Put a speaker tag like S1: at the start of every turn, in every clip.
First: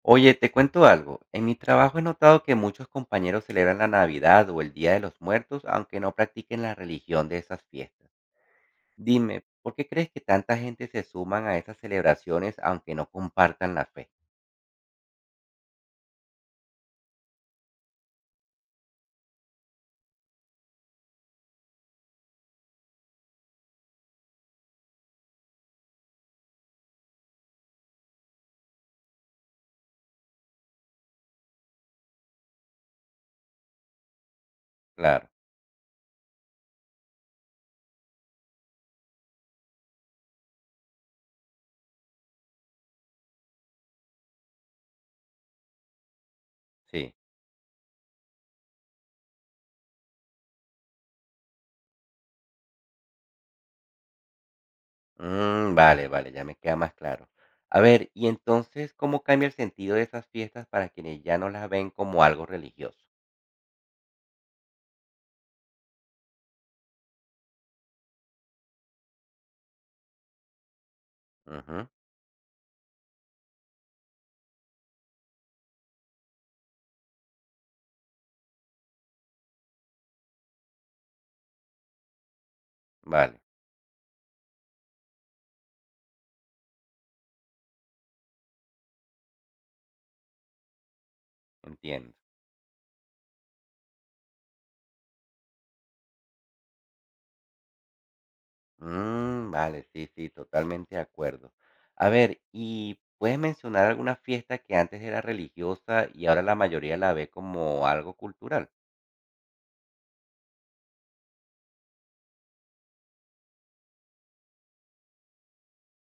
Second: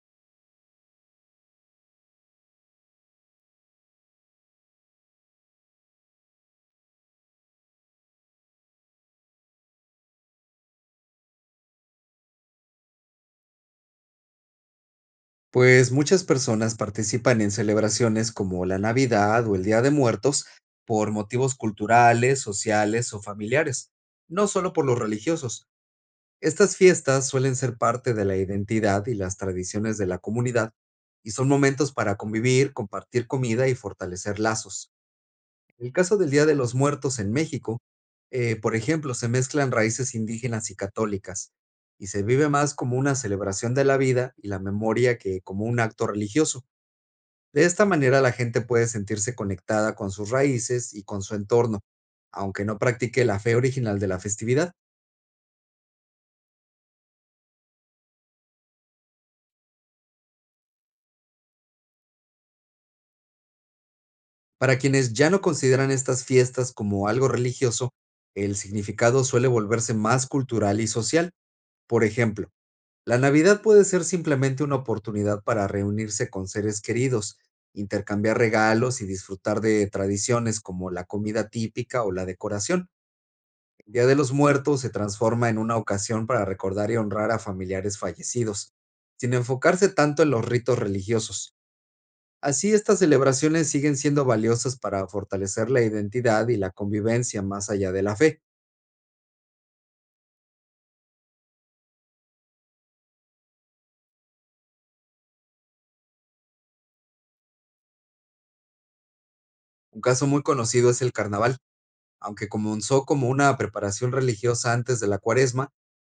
S1: Oye, te cuento algo. En mi trabajo he notado que muchos compañeros celebran la Navidad o el Día de los Muertos, aunque no practiquen la religión de esas fiestas. Dime, ¿por qué crees que tanta gente se suman a esas celebraciones aunque no compartan la fe?
S2: Pues muchas personas participan en celebraciones como la Navidad o el Día de Muertos por motivos culturales, sociales o familiares, no solo por los religiosos. Estas fiestas suelen ser parte de la identidad y las tradiciones de la comunidad y son momentos para convivir, compartir comida y fortalecer lazos.
S1: Claro,
S2: El caso del Día de los Muertos en México, por ejemplo, se mezclan raíces indígenas y católicas, y se vive más como una celebración de la vida y la memoria que como un acto religioso.
S1: sí.
S2: De esta manera, la gente puede sentirse conectada con sus raíces y con su entorno, aunque no practique la fe original de la festividad.
S1: Vale, vale, ya me queda más claro. A ver, y entonces, ¿cómo cambia el sentido de esas fiestas para quienes ya no las ven como algo religioso?
S2: Para quienes ya no consideran estas fiestas como algo religioso, el significado suele volverse más cultural y social.
S1: Ujú,
S2: Por ejemplo, la Navidad puede ser simplemente una oportunidad para reunirse con seres queridos, intercambiar regalos y disfrutar de tradiciones como la comida típica o la decoración.
S1: vale,
S2: El Día de los Muertos se transforma en una ocasión para recordar y honrar a familiares fallecidos, sin enfocarse tanto en los ritos religiosos.
S1: entiendo.
S2: Así, estas celebraciones siguen siendo valiosas para fortalecer la identidad y la convivencia más allá de la fe.
S1: Vale, sí, sí, totalmente de acuerdo. A ver, ¿y puedes mencionar alguna fiesta que antes era religiosa y ahora la mayoría la ve como algo cultural?
S2: Un caso muy conocido es el carnaval. Aunque comenzó como una preparación religiosa antes de la Cuaresma,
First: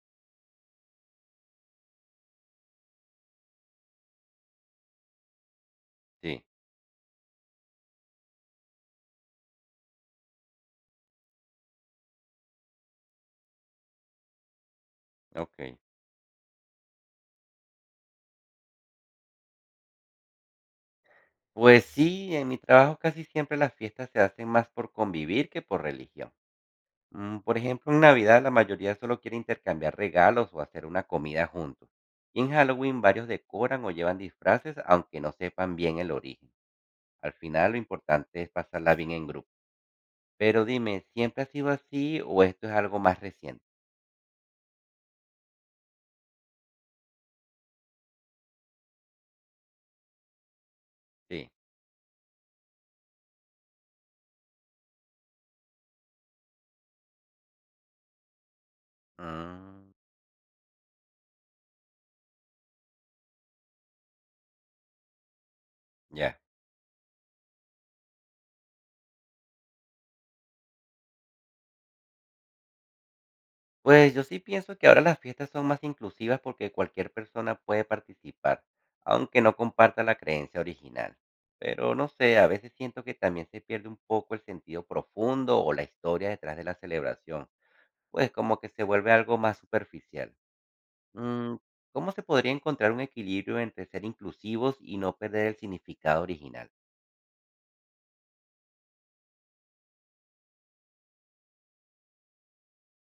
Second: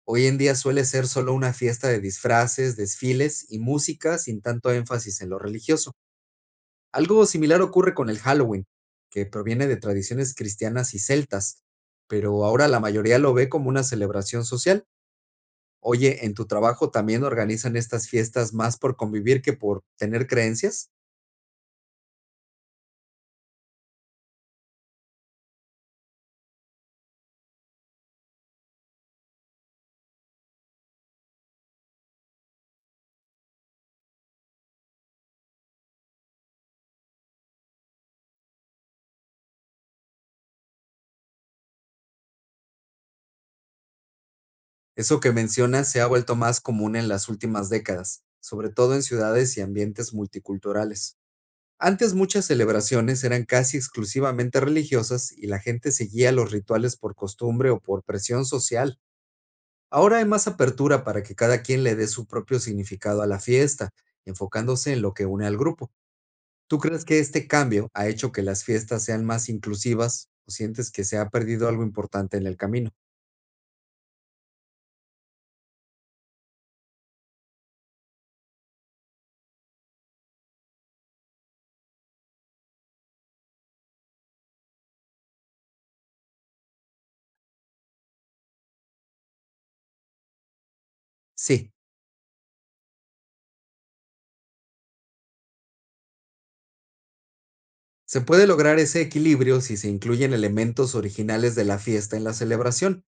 S2: hoy en día suele ser solo una fiesta de disfraces, desfiles y música, sin tanto énfasis en lo religioso.
S1: Sí,
S2: Algo similar ocurre con el Halloween, que proviene de tradiciones cristianas y celtas, pero ahora la mayoría lo ve como una celebración social.
S1: ok.
S2: Oye, ¿en tu trabajo también organizan estas fiestas más por convivir que por tener creencias?
S1: Pues sí, en mi trabajo casi siempre las fiestas se hacen más por convivir que por religión. Por ejemplo, en Navidad la mayoría solo quiere intercambiar regalos o hacer una comida juntos. Y en Halloween varios decoran o llevan disfraces aunque no sepan bien el origen. Al final lo importante es pasarla bien en grupo. Pero dime, ¿siempre ha sido así o esto es algo más reciente?
S2: Eso que mencionas se ha vuelto más común en las últimas décadas, sobre todo en ciudades y ambientes multiculturales.
S1: Sí.
S2: Antes, muchas celebraciones eran casi exclusivamente religiosas y la gente seguía los rituales por costumbre o por presión social.
S1: Mm,
S2: Ahora hay más apertura para que cada quien le dé su propio significado a la fiesta, enfocándose en lo que une al grupo.
S1: ya.
S2: ¿Tú crees que este cambio ha hecho que las fiestas sean más inclusivas o sientes que se ha perdido algo importante en el camino?
S1: Pues yo sí pienso que ahora las fiestas son más inclusivas porque cualquier persona puede participar, aunque no comparta la creencia original. Pero no sé, a veces siento que también se pierde un poco el sentido profundo o la historia detrás de la celebración, pues como que se vuelve algo más superficial. Mm,
S2: Sí,
S1: ¿Cómo se podría encontrar un equilibrio entre ser inclusivos y no perder el significado original?
S2: se puede lograr ese equilibrio si se incluyen elementos originales de la fiesta en la celebración,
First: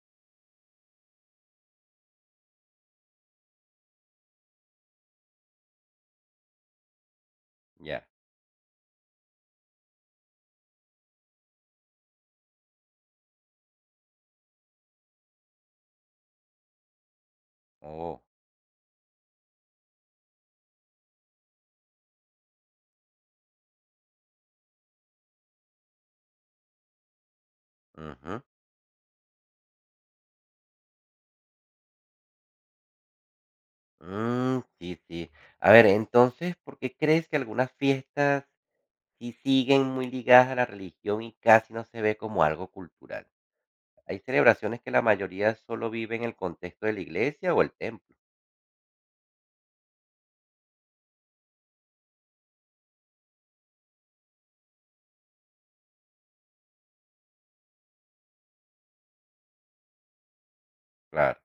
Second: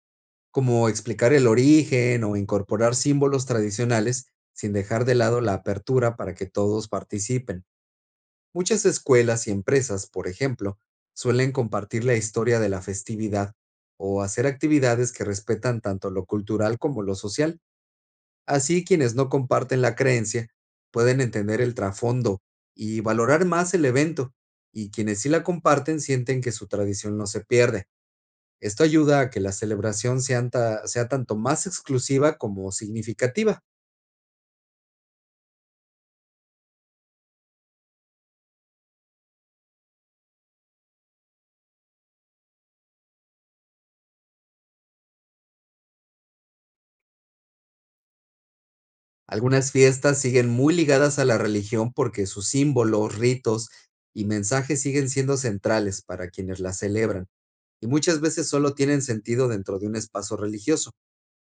S2: como explicar el origen o incorporar símbolos tradicionales, sin dejar de lado la apertura para que todos participen.
S1: Ya.
S2: Muchas escuelas y empresas, por ejemplo, suelen compartir la historia de la festividad o hacer actividades que respetan tanto lo cultural como lo social.
S1: Oh.
S2: Así, quienes no comparten la creencia pueden entender el trasfondo y valorar más el evento, y quienes sí la comparten sienten que su tradición no se pierde.
S1: Ujú.
S2: Esto ayuda a que la celebración sea tanto más exclusiva como significativa.
S1: Sí, sí. A ver, entonces, ¿por qué crees que algunas fiestas sí siguen muy ligadas a la religión y casi no se ve como algo cultural? Hay celebraciones que la mayoría solo vive en el contexto de la iglesia o el templo,
S2: Algunas fiestas siguen muy ligadas a la religión porque sus símbolos, ritos y mensajes siguen siendo centrales para quienes las celebran y muchas veces solo tienen sentido dentro de un espacio religioso.
S1: claro.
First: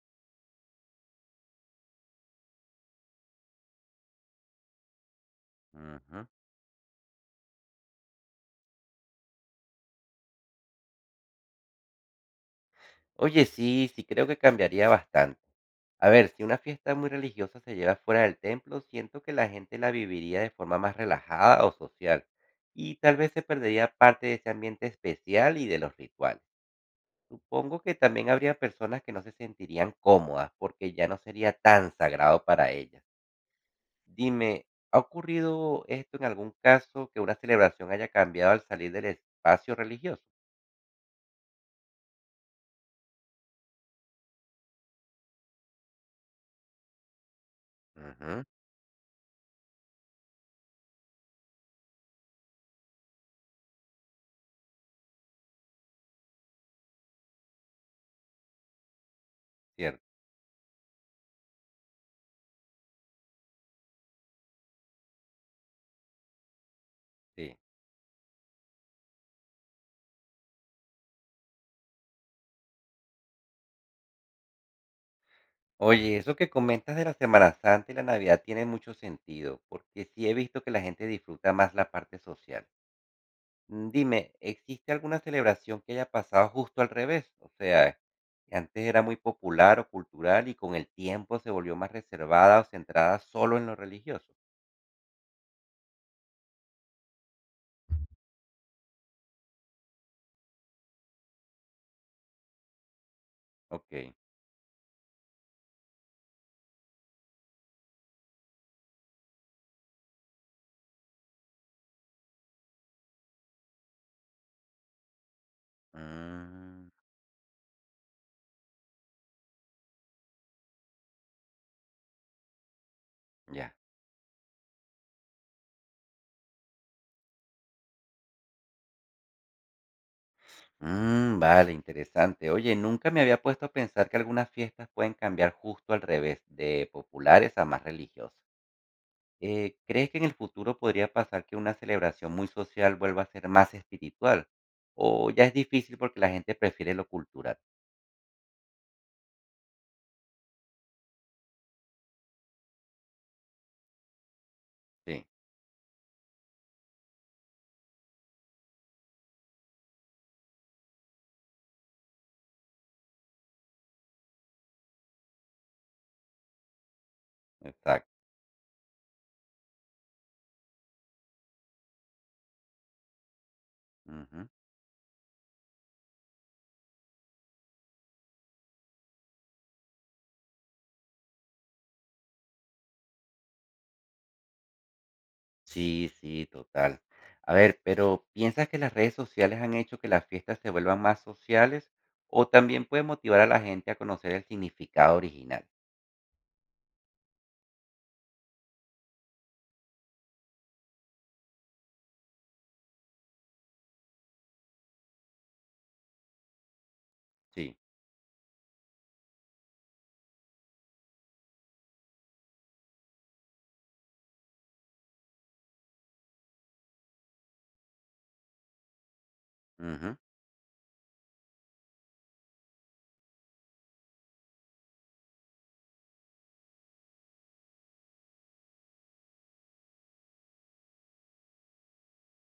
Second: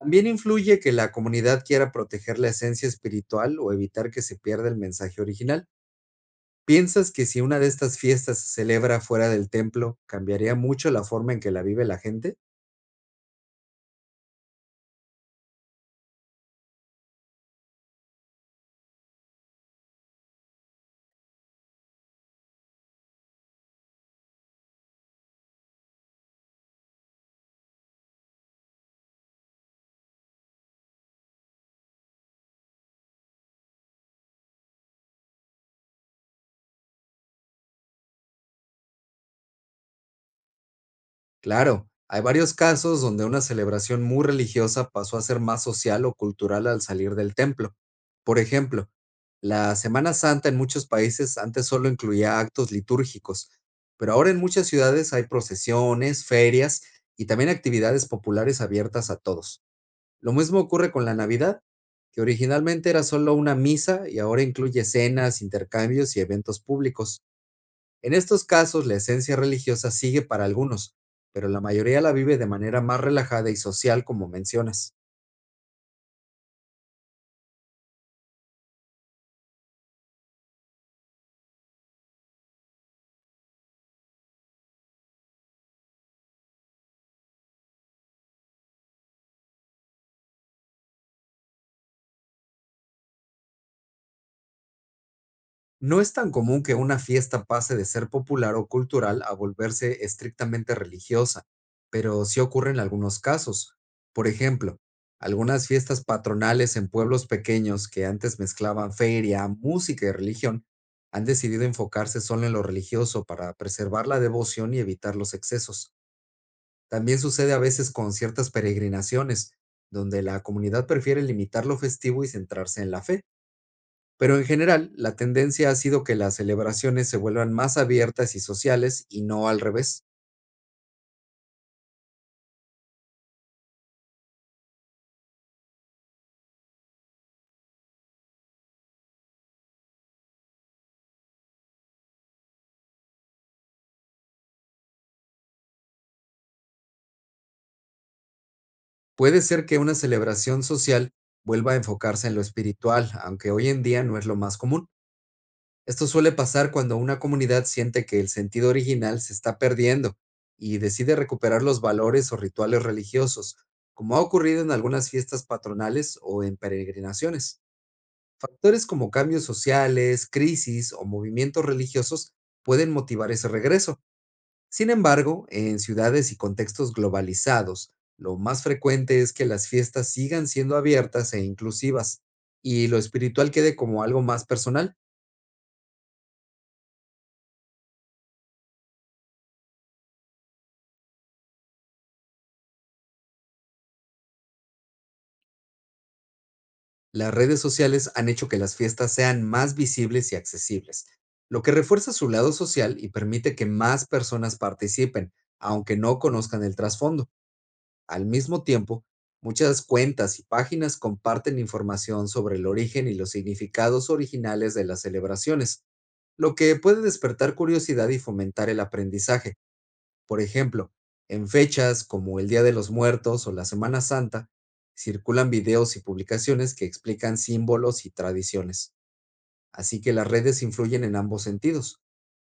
S2: También influye que la comunidad quiera proteger la esencia espiritual o evitar que se pierda el mensaje original.
S1: Ujú.
S2: ¿Piensas que si una de estas fiestas se celebra fuera del templo, cambiaría mucho la forma en que la vive la gente?
S1: Oye, sí, sí creo que cambiaría bastante. A ver, si una fiesta muy religiosa se lleva fuera del templo, siento que la gente la viviría de forma más relajada o social y tal vez se perdería parte de ese ambiente especial y de los rituales. Supongo que también habría personas que no se sentirían cómodas porque ya no sería tan sagrado para ellas. Dime, ¿ha ocurrido esto en algún caso que una celebración haya cambiado al salir del espacio religioso?
S2: Claro, hay varios casos donde una celebración muy religiosa pasó a ser más social o cultural al salir del templo. Por
S1: Ujú,
S2: ejemplo, la Semana Santa en muchos países antes solo incluía actos litúrgicos, pero ahora en muchas ciudades hay procesiones, ferias y también actividades populares abiertas a todos.
S1: cierto,
S2: Lo mismo ocurre con la Navidad, que originalmente era solo una misa y ahora incluye cenas, intercambios y eventos públicos.
S1: sí.
S2: En estos casos, la esencia religiosa sigue para algunos, pero la mayoría la vive de manera más relajada y social, como mencionas.
S1: Oye, eso que comentas de la Semana Santa y la Navidad tiene mucho sentido, porque sí he visto que la gente disfruta más la parte social. Dime, ¿existe alguna celebración que haya pasado justo al revés? O sea, que antes era muy popular o cultural y con el tiempo se volvió más reservada o centrada solo en lo religioso.
S2: No es tan común que una fiesta pase de ser popular o cultural a volverse estrictamente religiosa, pero sí ocurre en algunos casos.
S1: Ok.
S2: Por ejemplo, algunas fiestas patronales en pueblos pequeños, que antes mezclaban feria, música y religión, han decidido enfocarse solo en lo religioso para preservar la devoción y evitar los excesos.
S1: Mm,
S2: También sucede a veces con ciertas peregrinaciones, donde la comunidad prefiere limitar lo festivo y centrarse en la fe.
S1: ya.
S2: Pero en general, la tendencia ha sido que las celebraciones se vuelvan más abiertas y sociales, y no al revés.
S1: Vale, interesante. Oye, nunca me había puesto a pensar que algunas fiestas pueden cambiar justo al revés, de populares a más religiosas. ¿Crees que en el futuro podría pasar que una celebración muy social vuelva a ser más espiritual? ¿O ya es difícil porque la gente prefiere lo cultural?
S2: Puede ser que una celebración social vuelva a enfocarse en lo espiritual, aunque hoy en día no es lo más común.
S1: Sí.
S2: Esto suele pasar cuando una comunidad siente que el sentido original se está perdiendo y decide recuperar los valores o rituales religiosos, como ha ocurrido en algunas fiestas patronales o en peregrinaciones.
S1: Exacto.
S2: Factores como cambios sociales, crisis o movimientos religiosos pueden motivar ese regreso.
S1: Ujú.
S2: Sin embargo, en ciudades y contextos globalizados, lo más frecuente es que las fiestas sigan siendo abiertas e inclusivas, y lo espiritual quede como algo más personal.
S1: Sí, sí, total. A ver, pero ¿piensas que las redes sociales han hecho que las fiestas se vuelvan más sociales o también puede motivar a la gente a conocer el significado original?
S2: Las redes sociales han hecho que las fiestas sean más visibles y accesibles, lo que refuerza su lado social y permite que más personas participen, aunque no conozcan el trasfondo.
S1: Sí.
S2: Al mismo tiempo, muchas cuentas y páginas comparten información sobre el origen y los significados originales de las celebraciones, lo que puede despertar curiosidad y fomentar el aprendizaje.
S1: Ujú.
S2: Por ejemplo, en fechas como el Día de los Muertos o la Semana Santa, circulan videos y publicaciones que explican símbolos y tradiciones. Así que las redes influyen en ambos sentidos.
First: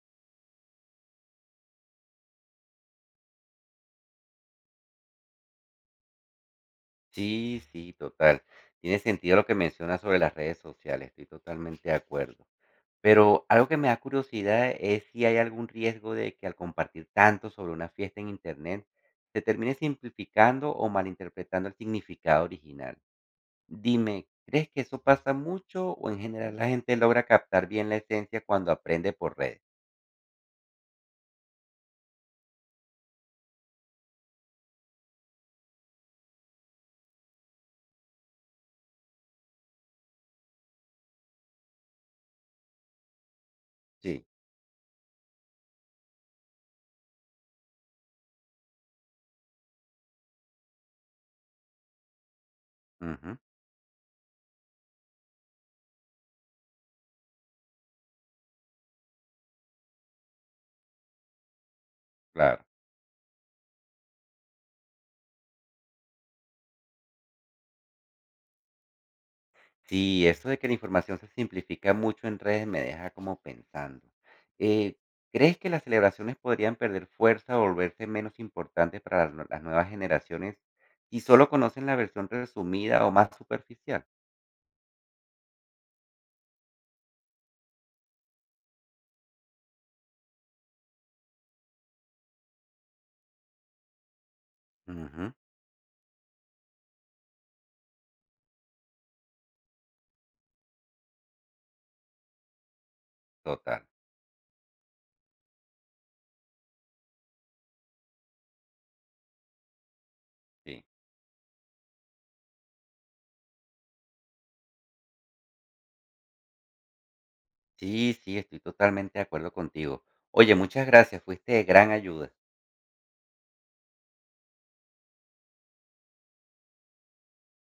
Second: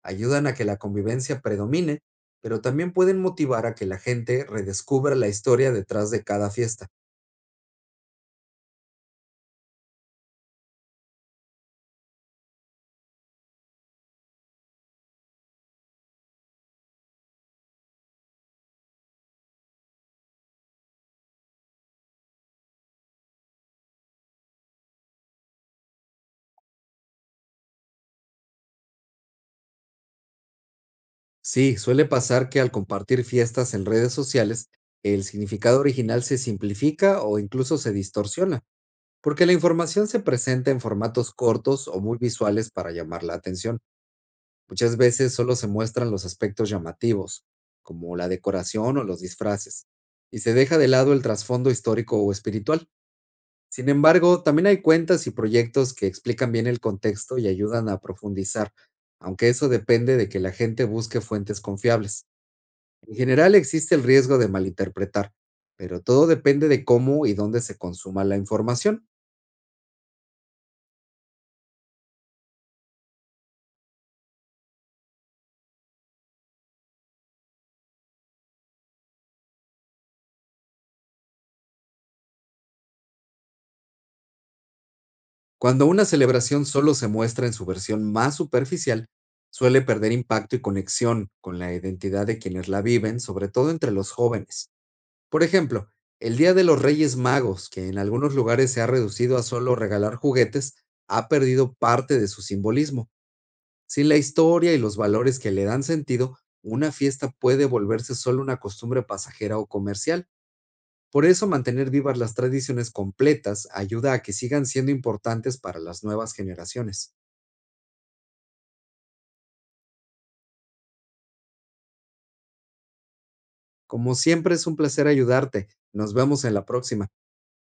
S2: Ayudan a que la convivencia predomine, pero también pueden motivar a que la gente redescubra la historia detrás de cada fiesta.
S1: Sí, sí, total. Tiene sentido lo que mencionas sobre las redes sociales, estoy totalmente de acuerdo. Pero algo que me da curiosidad es si hay algún riesgo de que al compartir tanto sobre una fiesta en internet se termine simplificando o malinterpretando el significado original. Dime, ¿crees que eso pasa mucho o en general la gente logra captar bien la esencia cuando aprende por redes?
S2: Sí, suele pasar que al compartir fiestas en redes sociales, el significado original se simplifica o incluso se distorsiona, porque la información se presenta en formatos cortos o muy visuales para llamar la atención.
S1: Sí,
S2: Muchas veces solo se muestran los aspectos llamativos, como la decoración o los disfraces, y se deja de lado el trasfondo histórico o espiritual.
S1: Ujú,
S2: Sin embargo, también hay cuentas y proyectos que explican bien el contexto y ayudan a profundizar, aunque eso depende de que la gente busque fuentes confiables.
S1: claro.
S2: En general, existe el riesgo de malinterpretar, pero todo depende de cómo y dónde se consuma la información.
S1: Sí, esto de que la información se simplifica mucho en redes me deja como pensando. Eh, ¿Crees que las celebraciones podrían perder fuerza o volverse menos importantes para las nuevas generaciones si solo conocen la versión resumida o más superficial?
S2: Cuando una celebración solo se muestra en su versión más superficial, suele perder impacto y conexión con la identidad de quienes la viven, sobre todo entre los jóvenes.
S1: Ujú,
S2: Por ejemplo, el Día de los Reyes Magos, que en algunos lugares se ha reducido a solo regalar juguetes, ha perdido parte de su simbolismo.
S1: total,
S2: Sin la historia y los valores que le dan sentido, una fiesta puede volverse solo una costumbre pasajera o comercial.
S1: sí.
S2: Por eso, mantener vivas las tradiciones completas ayuda a que sigan siendo importantes para las nuevas generaciones.
S1: Sí, sí, estoy totalmente de acuerdo contigo. Oye, muchas gracias, fuiste de gran ayuda.
S2: Como siempre, es un placer ayudarte. Nos vemos en la próxima.